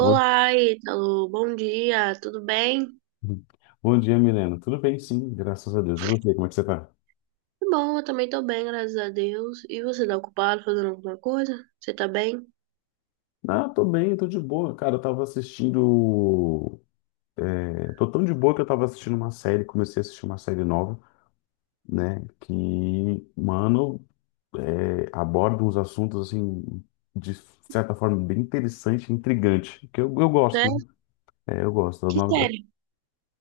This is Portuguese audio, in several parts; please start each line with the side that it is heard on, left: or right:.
left: Bom,
right: Ítalo. Bom dia, tudo bem?
left: bom dia, Milena. Tudo bem, sim, graças a Deus. E você, como é que você tá?
right: Tá bom, eu também tô bem, graças a Deus. E você tá ocupado fazendo alguma coisa? Você tá bem?
left: Ah, tô bem, tô de boa. Cara, eu tava assistindo. Tô tão de boa que eu tava assistindo uma série, comecei a assistir uma série nova, né? Mano, Aborda uns assuntos, assim, de certa forma, bem interessante, intrigante. Que eu
right: Né?
left: gosto, né? É, eu gosto.
right: Que série?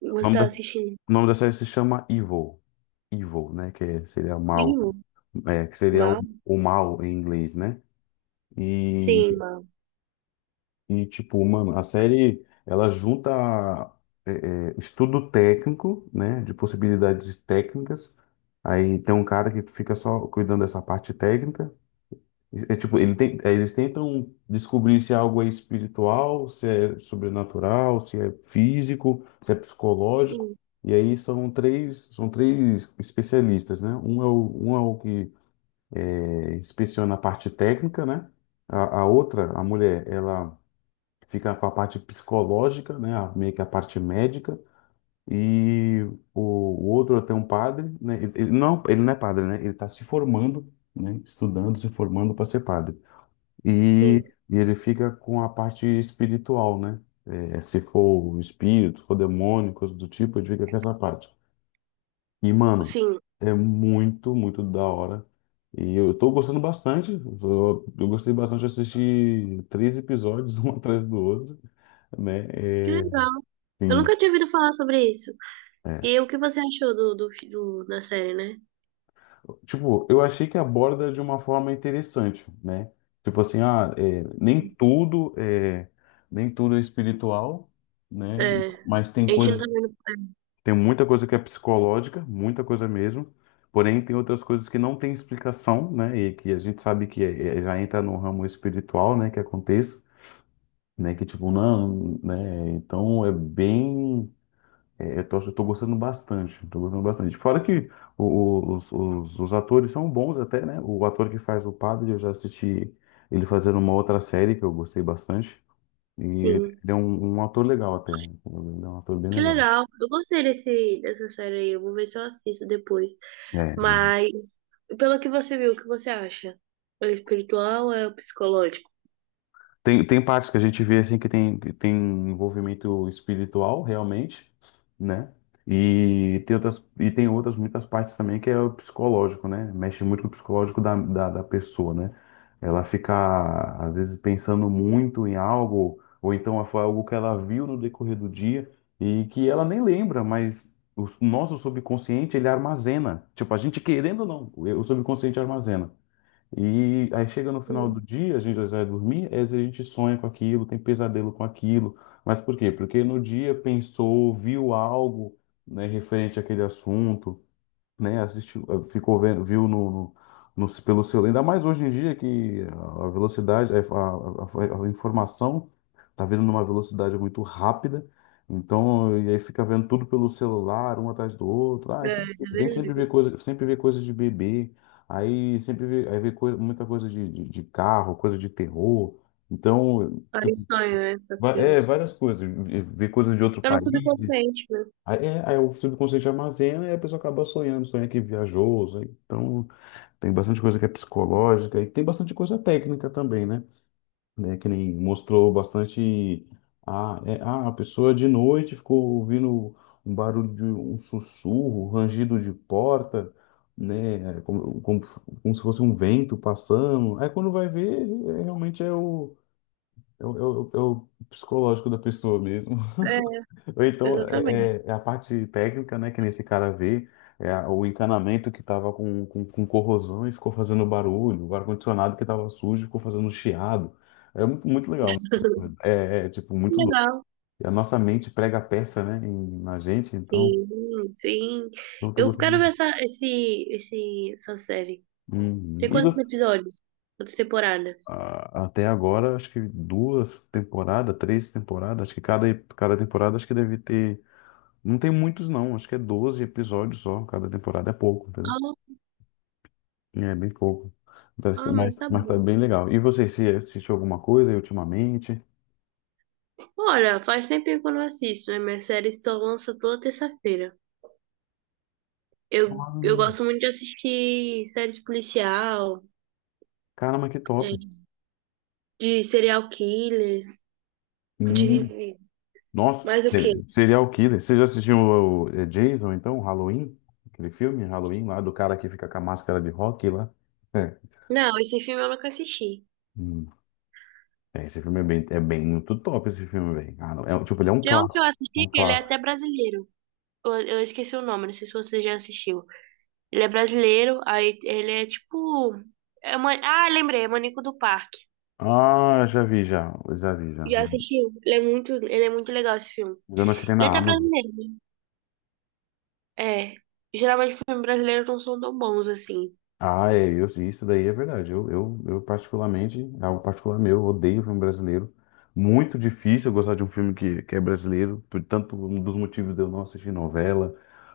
right: Você
left: nome
right: tá
left: da,
right: assistindo?
left: o nome da série se chama Evil. Evil, né? Seria mal.
right: Vivo?
left: É, que seria
right: Mal?
left: o mal em inglês, né? E,
right: Sim, mal.
left: tipo, mano, a série ela junta é, estudo técnico, né, de possibilidades técnicas. Aí tem um cara que fica só cuidando dessa parte técnica. É tipo, eles tentam descobrir se é algo é espiritual, se é sobrenatural, se é físico, se é psicológico.
right: Sim,
left: E aí são três especialistas, né? Um é o que inspeciona a parte técnica, né? A outra, a mulher, ela fica com a parte psicológica, né, meio que a parte médica, e o outro tem um padre, né, ele não é padre, né, ele está se formando, né, estudando, se formando para ser padre, e,
right: sim,
left: e ele fica com a parte espiritual, né, é, se for espírito, for demônio, coisa do tipo, ele fica com essa parte. E, mano,
right: sim.
left: é muito da hora. E eu tô gostando bastante. Eu gostei bastante de assistir três episódios, um atrás do outro, né?
right: Que
left: é,
right: legal. Eu
left: Sim,
right: nunca tinha ouvido falar sobre isso. E
left: é.
right: o que você achou da série, né?
left: Tipo, eu achei que aborda de uma forma interessante, né? Tipo assim, ah, é, nem tudo é espiritual, né?
right: É,
left: Mas tem
right: a gente não tá vendo. É.
left: tem muita coisa que é psicológica, muita coisa mesmo. Porém, tem outras coisas que não tem explicação, né? E que a gente sabe que já entra no ramo espiritual, né? Que aconteça, né? Que tipo, não, né? Então é bem. É, eu tô gostando bastante, tô gostando bastante. Fora que os atores são bons até, né? O ator que faz o padre, eu já assisti ele fazendo uma outra série que eu gostei bastante. E ele
right: Sim.
left: é um ator legal até. Ele é um ator bem
right: Que
left: legal.
right: legal. Eu gostei dessa série aí. Eu vou ver se eu assisto depois.
left: É,
right: Mas, pelo que você viu, o que você acha? É espiritual ou é o psicológico?
left: Tem, tem partes que a gente vê assim que tem envolvimento espiritual realmente, né? E e tem outras muitas partes também que é o psicológico, né? Mexe muito com o psicológico da pessoa, né? Ela fica, às vezes, pensando muito em algo, ou então foi algo que ela viu no decorrer do dia e que ela nem lembra, mas o nosso subconsciente, ele armazena. Tipo, a gente querendo ou não, o subconsciente armazena. E aí chega no final do
right: Hum.
left: dia, a gente às vezes vai dormir, às vezes a gente sonha com aquilo, tem pesadelo com aquilo. Mas por quê? Porque no dia pensou, viu algo, né, referente àquele assunto, né? Assistiu, ficou vendo, viu pelo celular. Ainda mais hoje em dia que a velocidade, a informação tá vindo numa velocidade muito rápida. Então, e aí fica vendo tudo pelo celular, um atrás do outro. Ah,
right: É, isso é
left: vem sempre
right: verdade.
left: ver coisa, sempre ver coisas de bebê. Aí vê coisa, muita coisa de carro, coisa de terror. Então,
right: Aí
left: tipo,
right: sonho, né, com aquilo.
left: é várias coisas. Ver coisas de outro
right: Tá no
left: país.
right: subconsciente, né?
left: Aí o subconsciente armazena e a pessoa acaba sonhando, sonha que viajou, sonha- então tem bastante coisa que é psicológica e tem bastante coisa técnica também, né? Né, que nem mostrou bastante a pessoa de noite ficou ouvindo um barulho de um sussurro, rangido de porta, né? É, como se fosse um vento passando. Aí quando vai ver, é, realmente é o psicológico da pessoa mesmo. Ou
right: É,
left: então
right: exatamente.
left: é a parte técnica, né, que nesse cara vê, é o encanamento que estava com corrosão e ficou fazendo barulho, o ar-condicionado que estava sujo ficou fazendo chiado. É muito, muito legal. Tipo,
right: Que
left: muito doido.
right: legal.
left: E a nossa mente prega a peça, né, na gente, então,
right: Sim, sim.
left: então eu tô
right: Eu quero ver
left: gostando.
right: essa série.
left: Uhum.
right: Tem quantos episódios? Quantas temporadas?
left: Até agora, acho que duas temporadas, três temporadas, acho que cada temporada acho que deve ter. Não tem muitos, não, acho que é 12 episódios só, cada temporada é pouco.
right: Ah,
left: É bem pouco.
right: mas tá
left: Mas tá
right: bom.
left: bem legal. E você, se assistiu alguma coisa aí ultimamente?
right: Olha, faz tempinho que eu não assisto, né? Minhas séries só lançam toda terça-feira.
left: Ah,
right: Eu gosto muito de assistir séries policial,
left: caramba, que top.
right: de serial killer,
left: Hum.
right: de
left: Nossa,
right: mais o quê?
left: Serial Killer. Você já assistiu o Jason, então, Halloween? Aquele filme, Halloween, lá do cara que fica com a máscara de rock lá. É.
right: Não, esse filme eu nunca assisti.
left: Hum. É, esse filme é bem muito top, esse filme, velho. Ah, não, é, um, tipo, ele é um
right: Tem um que eu
left: clássico. É um
right: assisti que ele é
left: clássico.
right: até brasileiro. Eu esqueci o nome, não sei se você já assistiu. Ele é brasileiro, aí ele é tipo. É uma... Ah, lembrei, é Manico do Parque.
left: Ah, já vi, já. Já vi, já.
right: Já assistiu? Ele é muito legal esse filme.
left: Eu acho que tem
right: Ele é
left: na
right: até
left: Amazon.
right: brasileiro, né? É. Geralmente filmes brasileiros não são tão bons assim.
left: Ah, é, isso daí é verdade. Eu particularmente, é algo particular meu, eu odeio filme brasileiro. Muito difícil eu gostar de um filme que é brasileiro, por tanto um dos motivos de eu não assistir novela,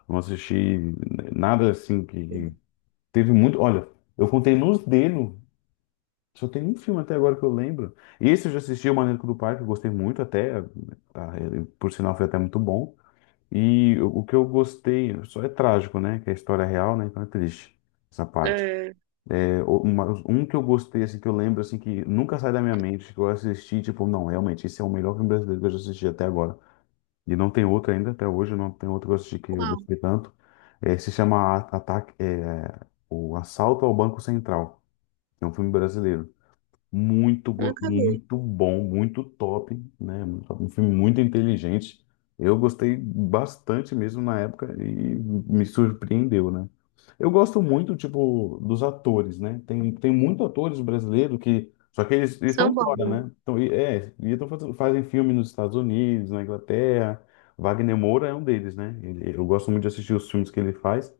left: não assistir nada assim que teve muito. Olha, eu contei nos dedos, só tem um filme até agora que eu lembro. Esse eu já assisti, O Maníaco do Parque, eu gostei muito até, tá, ele, por sinal foi até muito bom. E o que eu gostei, só é trágico, né? Que é a história real, né? Então é triste essa parte.
right: É.
left: Um que eu gostei, assim, que eu lembro, assim, que nunca sai da minha mente, que eu assisti, tipo, não, realmente, esse é o melhor filme brasileiro que eu já assisti até agora. E não tem outro ainda, até hoje, não tem outro que eu assisti que eu
right: Qual?
left: gostei tanto. É, se chama O Assalto ao Banco Central. É um filme brasileiro.
right: Nunca vi.
left: Muito bom, muito top, né? Um filme muito inteligente. Eu gostei bastante mesmo na época e me surpreendeu, né? Eu gosto muito, tipo, dos atores, né? Tem muitos atores brasileiros que. Só que eles
right: São
left: estão
right: bons,
left: fora,
right: né?
left: né? Então, fazem filme nos Estados Unidos, na Inglaterra. Wagner Moura é um deles, né? Eu gosto muito de assistir os filmes que ele faz,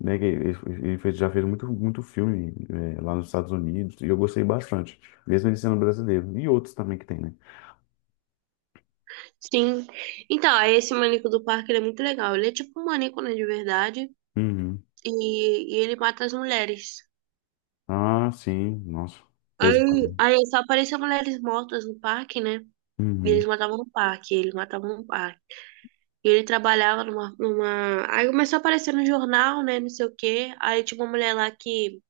left: né? Que ele, já fez muito, muito filme, é, lá nos Estados Unidos e eu gostei bastante, mesmo ele sendo brasileiro. E outros também que tem, né?
right: Sim. Então, esse maníaco do parque, ele é muito legal. Ele é tipo um maníaco, né, de verdade.
left: Uhum.
right: E ele mata as mulheres.
left: Ah, sim, nossa, pesado.
right: Aí só apareciam mulheres mortas no parque, né? E eles
left: Uhum.
right: matavam no parque, eles matavam no parque. E ele trabalhava numa... Aí começou a aparecer no jornal, né, não sei o quê. Aí tinha uma mulher lá que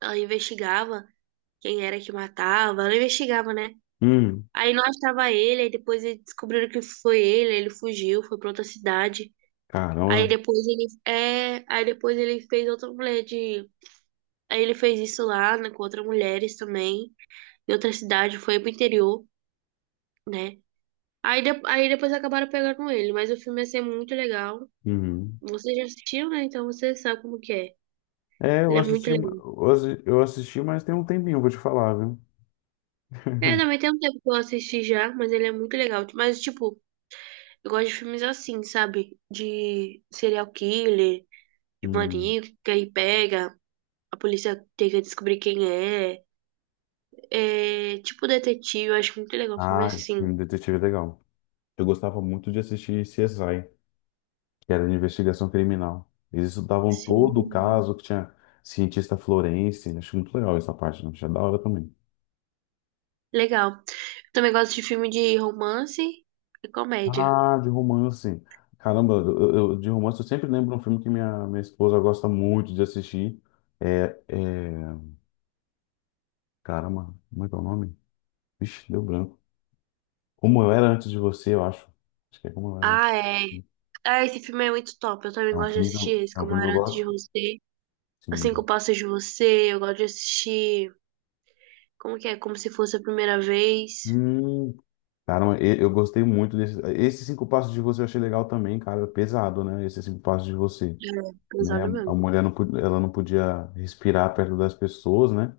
right: ela investigava quem era que matava. Ela investigava, né?
left: Uhum.
right: Aí não achava ele, aí depois eles descobriram que foi ele, aí ele fugiu, foi pra outra cidade.
left: Caramba.
right: Aí depois ele fez outra mulher de, aí ele fez isso lá, né, com outras mulheres também, em outra cidade, foi pro interior, né? Aí depois acabaram pegando ele, mas o filme ia ser muito legal.
left: Uhum.
right: Você já assistiu, né? Então você sabe como que é.
left: É,
right: Ele é muito legal.
left: eu assisti, mas tem um tempinho, vou te falar, viu?
right: É, também tem um tempo que eu assisti já, mas ele é muito legal. Mas, tipo, eu gosto de filmes assim, sabe? De serial killer, de
left: Hum.
right: maníaco, que aí pega, a polícia tem que descobrir quem é. É, tipo detetive, eu acho muito legal filme
left: Ah, esse
right: assim.
left: filme detetive é legal. Eu gostava muito de assistir CSI. Que era de investigação criminal. Eles estudavam todo o
right: Sim.
left: caso que tinha cientista florense. Acho muito legal essa parte, né? Achei da hora também.
right: Legal. Eu também gosto de filme de romance e comédia.
left: Ah, de romance. Caramba, de romance eu sempre lembro um filme que minha esposa gosta muito de assistir. É, é... Caramba, como é que é o nome? Vixe, deu branco. Como eu era antes de você, eu acho. Acho que é como eu era.
right: Ah, é. Ah, esse filme é muito top. Eu também gosto de assistir esse,
left: É um
right: Como
left: filme
right: Eu
left: que eu
right: Era Antes de
left: gosto.
right: Você. Assim que eu
left: Sim.
right: passo de você, eu gosto de assistir. Como que é? Como se fosse a primeira vez.
left: Hum, cara, mas eu gostei muito desse. Esses cinco passos de você eu achei legal também, cara. Pesado, né? Esses cinco passos de você,
right: É,
left: né?
right: pesado
left: A
right: mesmo.
left: mulher não, ela não podia respirar perto das pessoas, né?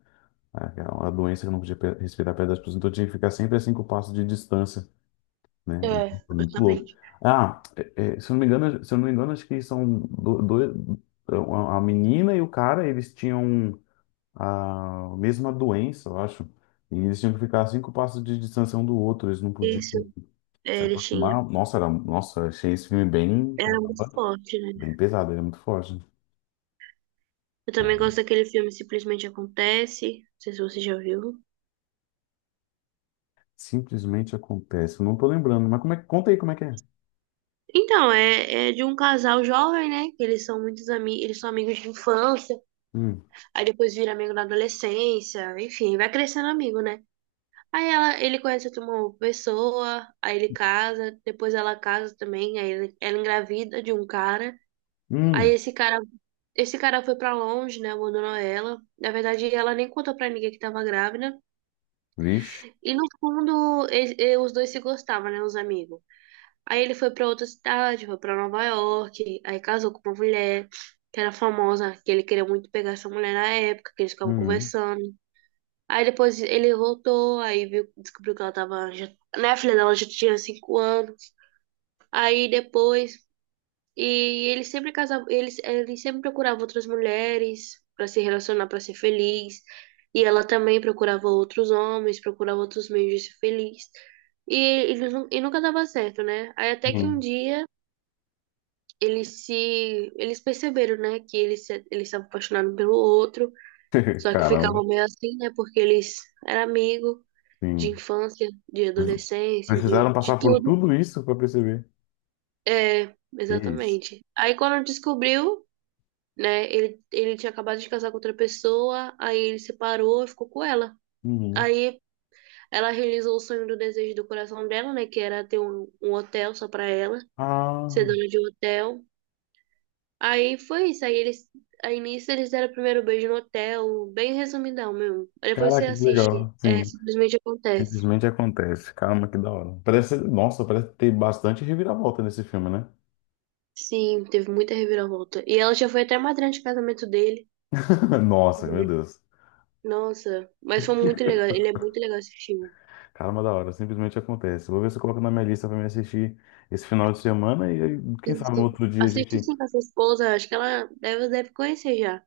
left: É uma doença que não podia respirar perto das pessoas, então tinha que ficar sempre a cinco passos de distância, né?
right: É,
left: Foi muito louco.
right: justamente.
left: Ah, se eu não me engano, se eu não me engano, acho que são dois, a menina e o cara, eles tinham a mesma doença, eu acho. E eles tinham que ficar a cinco passos de distância um do outro, eles não podiam.
right: Isso, é, ele
left: Nossa, era, nossa, achei esse filme bem,
right: era muito
left: caramba,
right: forte, né?
left: bem pesado, ele é muito forte.
right: Eu também
left: Cara.
right: gosto daquele filme Simplesmente Acontece. Não sei se você já viu.
left: Simplesmente acontece, eu não tô lembrando, mas como é, conta aí como é que é.
right: Então, é de um casal jovem, né? Que eles são muitos amigos, eles são amigos de infância,
left: Hum,
right: aí depois vira amigo na adolescência, enfim, vai crescendo amigo, né? Aí ele conhece uma pessoa, aí ele casa, depois ela casa também, ela engravida de um cara, aí
left: hum,
right: esse cara, esse cara foi pra longe, né? Abandonou ela. Na verdade, ela nem contou pra ninguém que tava grávida.
left: vixe,
right: E no fundo, os dois se gostavam, né? Os amigos. Aí ele foi pra outra cidade, foi pra Nova York, aí casou com uma mulher que era famosa, que ele queria muito pegar essa mulher na época, que eles ficavam
left: hum,
right: conversando. Aí depois ele voltou, aí viu, descobriu que ela tava, já, né, a filha dela já tinha 5 anos. Aí depois, e ele sempre casava, ele sempre procurava outras mulheres pra se relacionar, pra ser feliz. E ela também procurava outros homens, procurava outros meios de ser feliz. E, e nunca dava certo, né? Aí até que um
left: hum.
right: dia eles se. Eles perceberam, né, que eles se apaixonaram pelo outro, só que
left: Caramba,
right: ficavam meio assim, né, porque eles eram amigos de
left: sim.
right: infância, de
left: Precis-
right: adolescência,
left: Precisaram
right: de
left: passar por
right: tudo.
left: tudo isso pra perceber.
right: É,
left: Que isso?
right: exatamente. Aí quando descobriu, né, ele tinha acabado de casar com outra pessoa, aí ele separou e ficou com ela.
left: Uhum.
right: Aí ela realizou o sonho do desejo do coração dela, né, que era ter um hotel só pra ela, ser
left: Ah,
right: dona de um hotel. Aí foi isso. Aí eles, a início eles deram o primeiro beijo no hotel, bem resumidão mesmo. Aí depois você
left: caraca, que
right: assiste,
left: legal.
right: é,
left: Sim,
right: simplesmente acontece.
left: simplesmente acontece. Caramba, que da hora. Parece, nossa, parece ter bastante reviravolta nesse filme, né?
right: Sim, teve muita reviravolta. E ela já foi até madrinha de casamento dele,
left: Nossa, meu
right: né?
left: Deus.
right: Nossa, mas foi muito legal. Ele é muito legal esse filme.
left: Caramba, da hora, simplesmente acontece. Vou ver se eu coloco na minha lista pra me assistir esse final de semana e aí, quem sabe no
right: Sim,
left: outro dia a
right: assiste
left: gente.
right: sim com a sua esposa, acho que ela deve, deve conhecer já.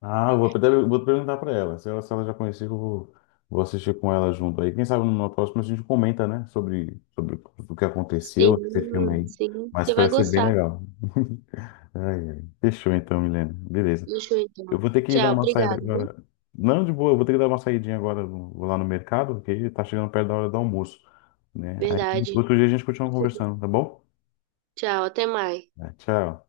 left: Ah, eu vou, vou perguntar pra ela. Se ela já conhecia, vou assistir com ela junto. Aí, quem sabe numa próxima a gente comenta, né, sobre o que
right: Sim,
left: aconteceu nesse filme aí.
right: sim,
left: Mas
right: você vai
left: parece ser bem
right: gostar.
left: legal. Ai, ai. Fechou então, Milena. Beleza.
right: Deixa eu
left: Eu
right: então.
left: vou ter que ir dar
right: Tchau,
left: uma saída
right: obrigada, viu?
left: agora. Não, de boa, eu vou ter que dar uma saidinha agora. Vou lá no mercado, porque tá chegando perto da hora do almoço, né? Aí
right: Verdade.
left: outro dia a gente continua conversando, tá bom?
right: Tchau, até mais.
left: Tá, tchau.